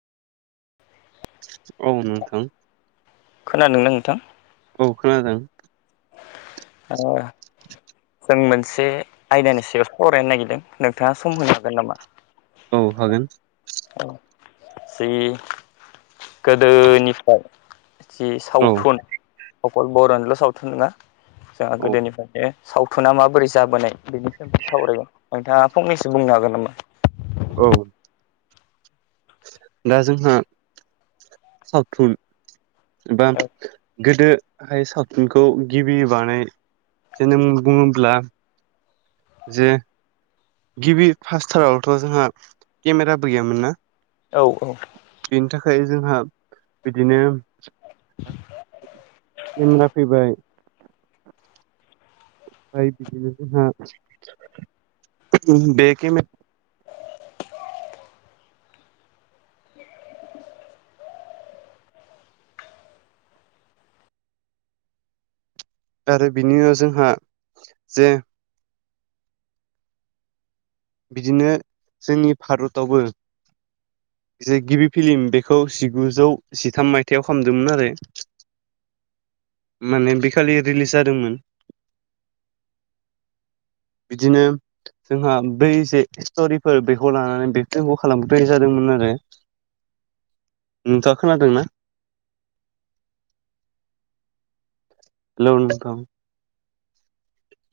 औ नोंथां खोनादों ना नोंथां? औ खोनादों। ओ जों मोनसे आयदानि सायाव सावरायनो नागिरदों नोंथाङा सम होनो हागोन नामा? औ हागोन। अ जि गोदोनिफ्राय जि औ सावथुन अकल बर'निल' सावथुन नङा जोंहा औ गोदोनिफ्रायनो सावथुना माबोरै जाबोनाय बेनि सायाव सावरायगोन नोंथाङा फंनैसो बुंनो हागोन नामा? औ दा जोंहा सावथुन एबा औ गोदोहाय सावथुनखौ गिबि बानाय जोनोम बुङोब्ला जे गिबि फारास्टारावथ' जोंहा केमेराबो गैयामोन ना? औ औ बेनि थाखाय जोंहा बिदिनो केमेरा फैबाय ओमफ्राय बिदिनो जोंहा ओम बे केमेरा आरो बिनि उनाव जोंहा जे बिदिनो जोंनि भारतावबो जे गिबि फिल्म बेखौ जिगुजौ जिथाम मायथाइयाव खामदोंमोन आरो। [inaudible] माने बेखालि रिलिस जादोंमोन। बिदिनो जोंहा बै जे स्ट'रिफोर बेखौ लानानै बेक्टिंखौ खालामनाय जादोंमोन आरो। नोंथाङा खोनादोंना। हेल' नोंथां।